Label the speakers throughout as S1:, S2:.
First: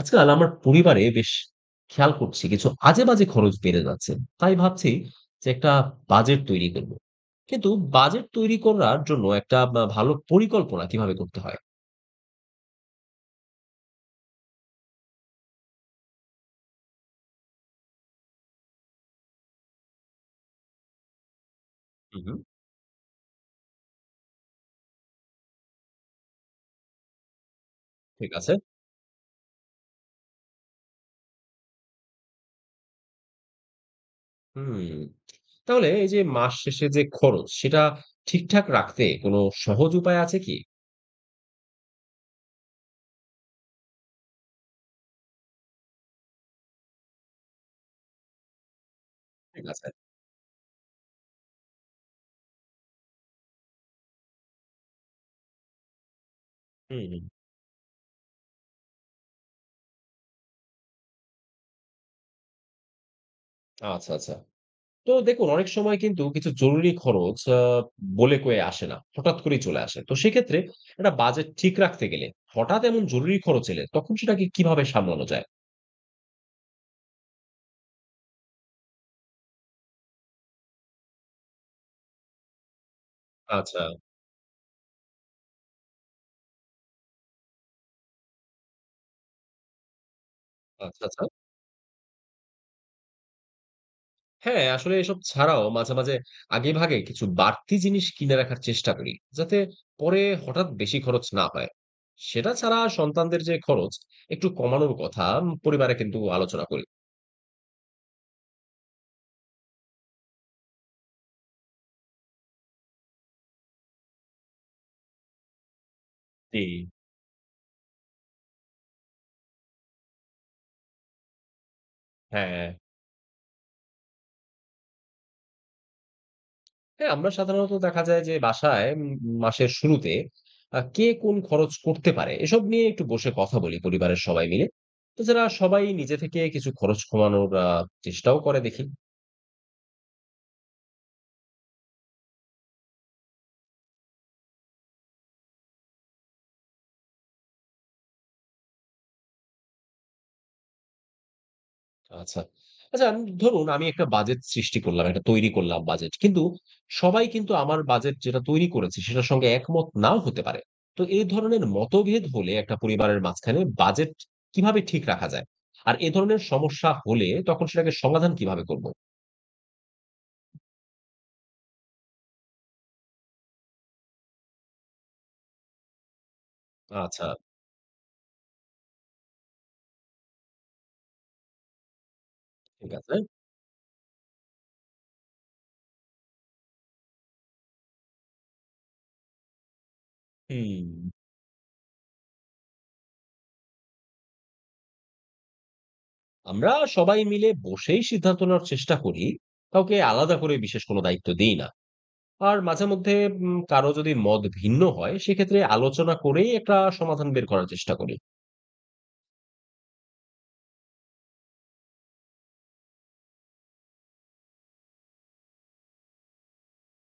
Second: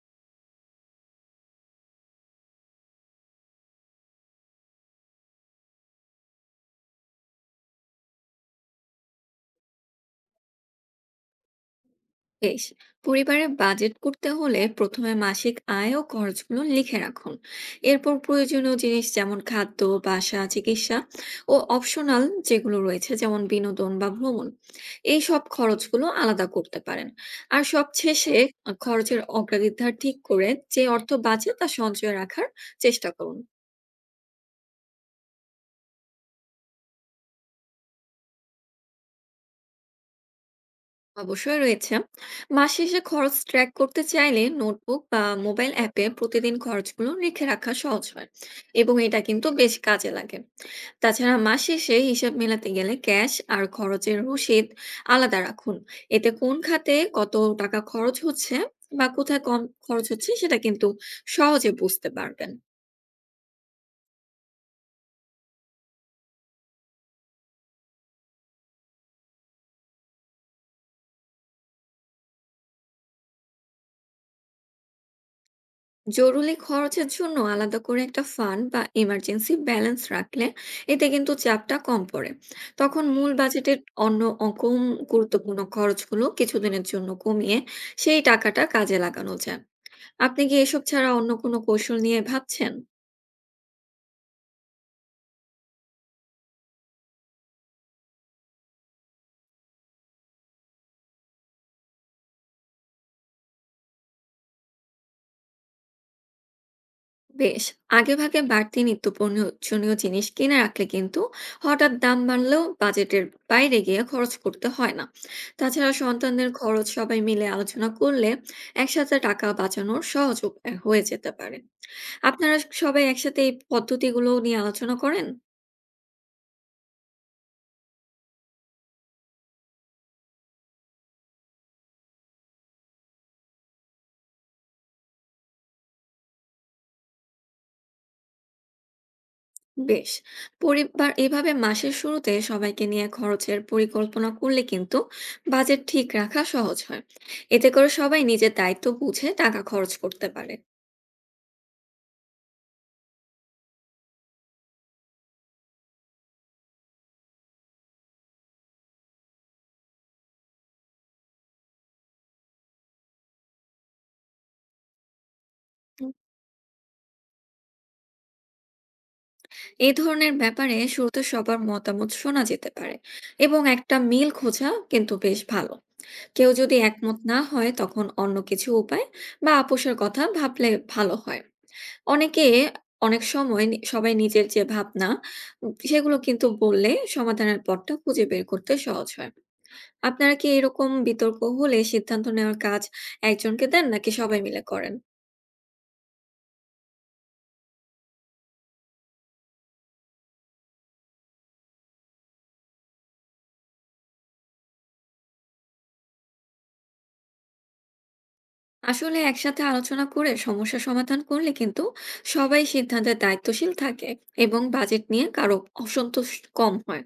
S1: আজকাল আমার পরিবারে বেশ খেয়াল করছি কিছু আজেবাজে খরচ বেড়ে যাচ্ছে। তাই ভাবছি যে একটা বাজেট তৈরি করব। কিন্তু বাজেট তৈরি করার জন্য একটা বা ভালো পরিকল্পনা কিভাবে করতে হয়?
S2: বেশ। পরিবারে বাজেট করতে হলে প্রথমে মাসিক আয় ও খরচগুলো লিখে রাখুন। এরপর প্রয়োজনীয় জিনিস যেমন খাদ্য, বাসা, চিকিৎসা ও
S1: হু,
S2: অপশনাল
S1: হু।
S2: যেগুলো রয়েছে যেমন বিনোদন বা ভ্রমণ, এই সব খরচগুলো আলাদা করতে পারেন। আর সব
S1: ঠিক
S2: শেষে
S1: আছে।
S2: খরচের অগ্রাধিকার ঠিক করে যে অর্থ বাঁচে তা সঞ্চয় রাখার চেষ্টা করুন।
S1: হুম। তাহলে এই যে মাস শেষে যে খরচ সেটা ঠিকঠাক রাখতে কোনো সহজ উপায় আছে কি?
S2: অবশ্যই রয়েছে। মাস শেষে খরচ ট্র্যাক করতে চাইলে নোটবুক বা মোবাইল অ্যাপে প্রতিদিন খরচগুলো রেখে রাখা সহজ হয়, এবং এটা কিন্তু
S1: ঠিক
S2: বেশ
S1: আছে।
S2: কাজে লাগে। তাছাড়া মাস শেষে হিসাব মেলাতে গেলে ক্যাশ আর খরচের রসিদ আলাদা রাখুন। এতে কোন খাতে
S1: হুম, হুম।
S2: কত টাকা খরচ হচ্ছে বা কোথায় কম খরচ হচ্ছে সেটা কিন্তু সহজে বুঝতে পারবেন।
S1: আচ্ছা, আচ্ছা। তো দেখুন অনেক সময় কিন্তু কিছু জরুরি খরচ বলে কয়ে আসে না। হঠাৎ করেই চলে আসে। তো সেক্ষেত্রে একটা বাজেট ঠিক রাখতে গেলে হঠাৎ এমন জরুরি খরচ এলে তখন সেটাকে কিভাবে সামলানো যায়?
S2: জরুরি খরচের জন্য আলাদা করে একটা ফান্ড বা ইমার্জেন্সি ব্যালেন্স রাখলে এতে কিন্তু চাপটা কম পড়ে। তখন মূল বাজেটের
S1: আচ্ছা,
S2: অন্য অকম গুরুত্বপূর্ণ খরচগুলো কিছুদিনের জন্য কমিয়ে সেই টাকাটা কাজে লাগানো যায়। আপনি কি এসব
S1: আচ্ছা,
S2: ছাড়া
S1: আচ্ছা।
S2: অন্য কোনো কৌশল নিয়ে ভাবছেন?
S1: হ্যাঁ, আসলে এসব ছাড়াও মাঝে, মাঝে আগেভাগে কিছু বাড়তি জিনিস কিনে রাখার চেষ্টা করি। যাতে পরে হঠাৎ বেশি খরচ না হয়। সেটা ছাড়া সন্তানদের যে খরচ একটু কমানোর কথা পরিবারে কিন্তু আলোচনা করি।
S2: বেশ। আগেভাগে বাড়তি নিত্য প্রয়োজনীয় জিনিস কিনে রাখলে কিন্তু হঠাৎ দাম বাড়লেও বাজেটের বাইরে গিয়ে খরচ করতে হয় না। তাছাড়া সন্তানদের
S1: জি,
S2: খরচ সবাই মিলে আলোচনা করলে একসাথে টাকা বাঁচানোর সহজ উপায় হয়ে যেতে পারে। আপনারা
S1: হ্যাঁ।
S2: সবাই একসাথে এই পদ্ধতিগুলো নিয়ে আলোচনা করেন?
S1: হ্যাঁ, আমরা সাধারণত দেখা যায় যে বাসায় মাসের শুরুতে কে কোন খরচ করতে পারে এসব নিয়ে একটু বসে কথা বলি পরিবারের সবাই মিলে। তো যারা সবাই নিজে থেকে কিছু খরচ কমানোর চেষ্টাও করে দেখি।
S2: বেশ। পরিবার এভাবে মাসের শুরুতে সবাইকে নিয়ে খরচের পরিকল্পনা করলে কিন্তু বাজেট ঠিক রাখা সহজ হয়। এতে করে সবাই নিজের দায়িত্ব বুঝে টাকা খরচ করতে পারে।
S1: আচ্ছা। আচ্ছা ধরুন আমি একটা বাজেট সৃষ্টি করলাম, একটা তৈরি করলাম বাজেট। কিন্তু সবাই কিন্তু আমার বাজেট যেটা তৈরি করেছি সেটার সঙ্গে একমত নাও হতে পারে। তো এই ধরনের মতভেদ হলে একটা পরিবারের মাঝখানে বাজেট কিভাবে ঠিক রাখা যায়? আর এ ধরনের সমস্যা হলে তখন সেটাকে সমাধান কিভাবে করব?
S2: এই ধরনের ব্যাপারে শুরুতে সবার মতামত শোনা যেতে পারে, এবং একটা মিল খোঁজা কিন্তু বেশ ভালো। কেউ যদি একমত
S1: আচ্ছা।
S2: না হয় তখন অন্য কিছু উপায় বা আপোষের কথা ভাবলে ভালো হয়। অনেকে
S1: ঠিক আছে।
S2: অনেক সময় সবাই নিজের যে ভাবনা সেগুলো কিন্তু বললে সমাধানের পথটা খুঁজে বের করতে সহজ হয়। আপনারা কি
S1: হুম।
S2: এরকম বিতর্ক হলে সিদ্ধান্ত নেওয়ার কাজ একজনকে দেন নাকি সবাই মিলে করেন?
S1: আমরা সবাই মিলে বসেই সিদ্ধান্ত নেওয়ার চেষ্টা করি। কাউকে আলাদা করে বিশেষ কোনো দায়িত্ব দেই না। আর মাঝে মধ্যে কারো যদি মত ভিন্ন হয় সেক্ষেত্রে আলোচনা করেই একটা সমাধান বের করার চেষ্টা করি।
S2: আসলে একসাথে আলোচনা করে সমস্যা সমাধান করলে কিন্তু সবাই সিদ্ধান্তে দায়িত্বশীল থাকে, এবং বাজেট নিয়ে কারো অসন্তোষ কম হয়।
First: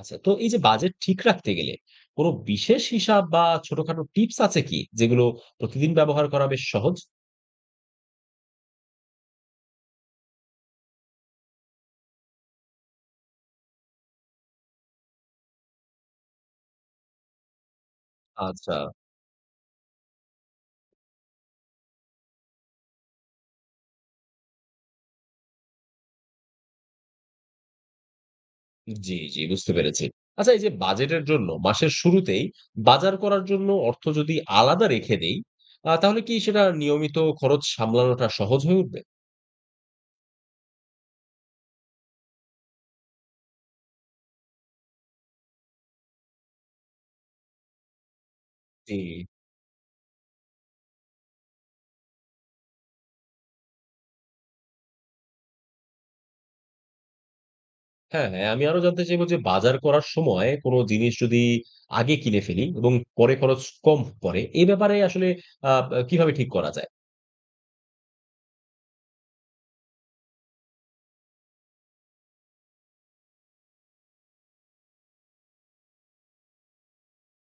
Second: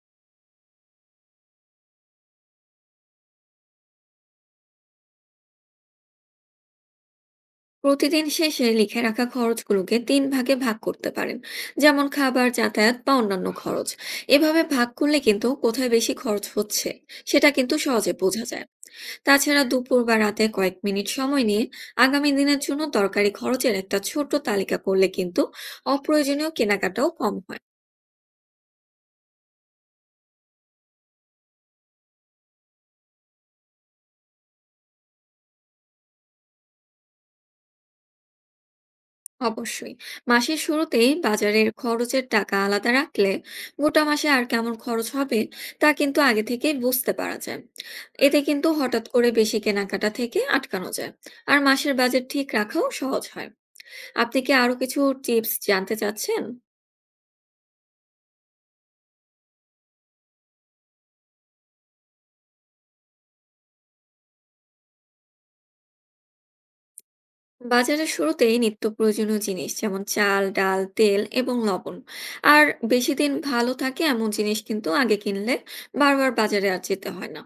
S1: আচ্ছা তো এই যে বাজেট ঠিক রাখতে গেলে কোনো বিশেষ হিসাব বা ছোটখাটো টিপস আছে কি যেগুলো প্রতিদিন ব্যবহার করা বেশ সহজ?
S2: প্রতিদিন শেষে লিখে রাখা খরচগুলোকে তিন ভাগে ভাগ করতে পারেন, যেমন খাবার, যাতায়াত বা অন্যান্য খরচ। এভাবে ভাগ করলে কিন্তু কোথায় বেশি খরচ হচ্ছে সেটা কিন্তু সহজে বোঝা যায়।
S1: আচ্ছা।
S2: তাছাড়া দুপুর বা রাতে কয়েক মিনিট সময় নিয়ে আগামী দিনের জন্য দরকারি খরচের একটা ছোট তালিকা করলে কিন্তু অপ্রয়োজনীয় কেনাকাটাও কম হয়।
S1: জি, জি বুঝতে পেরেছি। আচ্ছা এই যে বাজেটের জন্য মাসের শুরুতেই বাজার করার জন্য অর্থ যদি আলাদা রেখে দেই, তাহলে কি সেটা নিয়মিত খরচ সামলানোটা সহজ হয়ে উঠবে?
S2: অবশ্যই। মাসের শুরুতেই বাজারের খরচের টাকা আলাদা রাখলে গোটা মাসে আর কেমন খরচ হবে তা কিন্তু আগে থেকেই বুঝতে পারা যায়। এতে কিন্তু
S1: জি।
S2: হঠাৎ করে বেশি কেনাকাটা থেকে আটকানো যায়, আর মাসের বাজেট ঠিক রাখাও সহজ হয়। আপনি কি আরো কিছু টিপস জানতে চাচ্ছেন?
S1: হ্যাঁ, হ্যাঁ আমি আরো জানতে চাইবো যে বাজার করার সময় কোন জিনিস যদি আগে কিনে ফেলি এবং পরে খরচ কম পড়ে, এ ব্যাপারে আসলে আ কিভাবে ঠিক করা যায়?
S2: বাজারের শুরুতেই নিত্য প্রয়োজনীয় জিনিস যেমন চাল, ডাল, তেল এবং লবণ, আর বেশি দিন ভালো থাকে এমন জিনিস কিন্তু আগে কিনলে বারবার বাজারে আর যেতে হয় না।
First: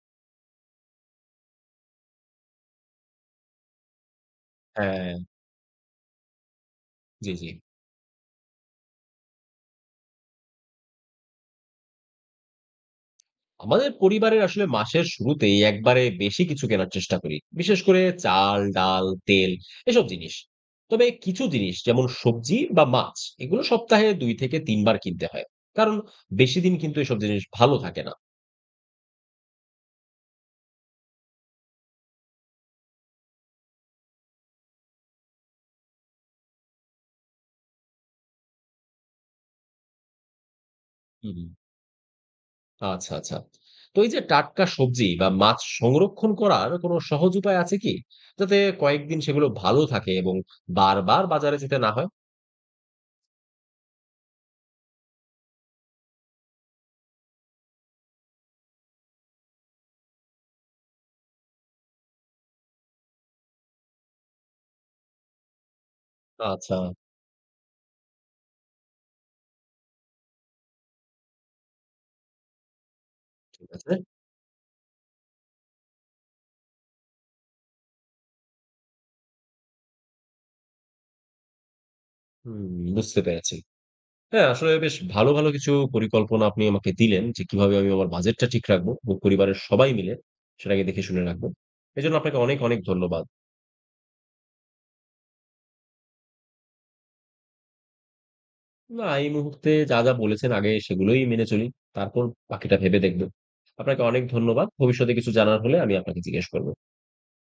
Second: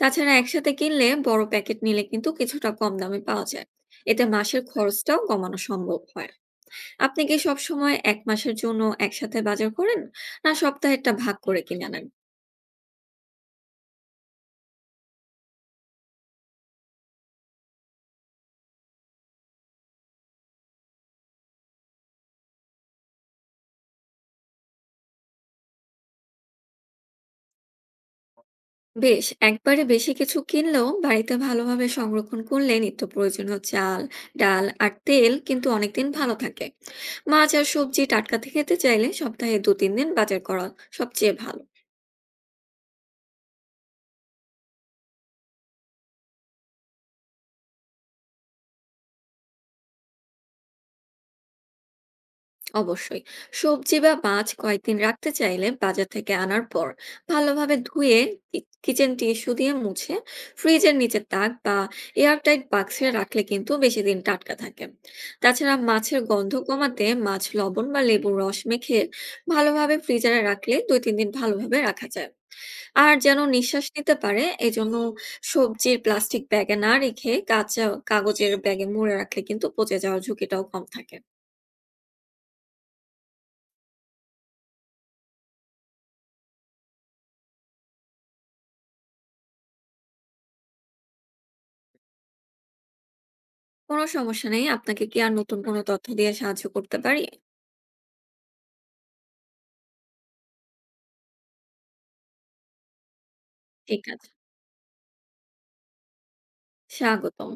S2: তাছাড়া একসাথে কিনলে, বড় প্যাকেট নিলে কিন্তু কিছুটা কম দামে পাওয়া যায়। এতে মাসের
S1: হ্যাঁ।
S2: খরচটাও কমানো সম্ভব হয়। আপনি
S1: জি,
S2: কি
S1: জি।
S2: সবসময় এক মাসের জন্য একসাথে বাজার করেন, না সপ্তাহেরটা ভাগ করে কিনে আনেন?
S1: আমাদের পরিবারের আসলে মাসের শুরুতেই একবারে বেশি কিছু কেনার চেষ্টা করি বিশেষ করে চাল ডাল তেল এসব জিনিস তবে কিছু জিনিস যেমন সবজি বা মাছ এগুলো সপ্তাহে দুই থেকে তিনবার কিনতে হয় কারণ বেশি দিন কিন্তু এসব জিনিস ভালো থাকে না।
S2: বেশ। একবারে বেশি কিছু কিনলেও বাড়িতে ভালোভাবে সংরক্ষণ করলে নিত্য প্রয়োজনীয় চাল, ডাল আর তেল কিন্তু অনেকদিন ভালো থাকে। মাছ আর সবজি টাটকা খেতে চাইলে সপ্তাহে দু তিন দিন বাজার করা সবচেয়ে
S1: হুম হুম।
S2: ভালো।
S1: আচ্ছা আচ্ছা তো এই যে টাটকা সবজি বা মাছ সংরক্ষণ করার কোনো সহজ উপায় আছে কি যাতে কয়েকদিন সেগুলো ভালো থাকে এবং বারবার বাজারে যেতে না হয়?
S2: অবশ্যই। সবজি বা মাছ কয়েকদিন রাখতে চাইলে বাজার থেকে আনার পর ভালোভাবে ধুয়ে কিচেন টিস্যু দিয়ে মুছে ফ্রিজের নিচে তাক বা এয়ারটাইট বাক্সে রাখলে কিন্তু বেশি দিন টাটকা থাকে। তাছাড়া মাছের গন্ধ
S1: আচ্ছা।
S2: কমাতে মাছ লবণ বা লেবুর রস মেখে ভালোভাবে ফ্রিজারে রাখলে দুই তিন দিন ভালোভাবে রাখা যায়। আর যেন
S1: ঠিক
S2: নিঃশ্বাস
S1: আছে।
S2: নিতে পারে, এজন্য সবজির প্লাস্টিক ব্যাগে না রেখে কাঁচা কাগজের ব্যাগে মুড়ে রাখলে কিন্তু পচে যাওয়ার ঝুঁকিটাও কম থাকে।
S1: হুম। বুঝতে পেরেছি। হ্যাঁ, আসলে বেশ ভালো, ভালো কিছু পরিকল্পনা আপনি আমাকে দিলেন যে কিভাবে আমি আমার বাজেটটা ঠিক রাখবো এবং পরিবারের সবাই মিলে সেটাকে দেখে শুনে রাখবো। এজন্য আপনাকে অনেক, অনেক ধন্যবাদ।
S2: কোনো সমস্যা নেই। আপনাকে কি আর নতুন কোনো তথ্য দিয়ে সাহায্য করতে পারি?
S1: না, এই মুহূর্তে যা, যা বলেছেন আগে সেগুলোই মেনে চলি। তারপর বাকিটা ভেবে দেখব।
S2: ঠিক
S1: আপনাকে অনেক
S2: আছে,
S1: ধন্যবাদ। ভবিষ্যতে কিছু জানার হলে আমি আপনাকে জিজ্ঞেস করব।
S2: স্বাগতম।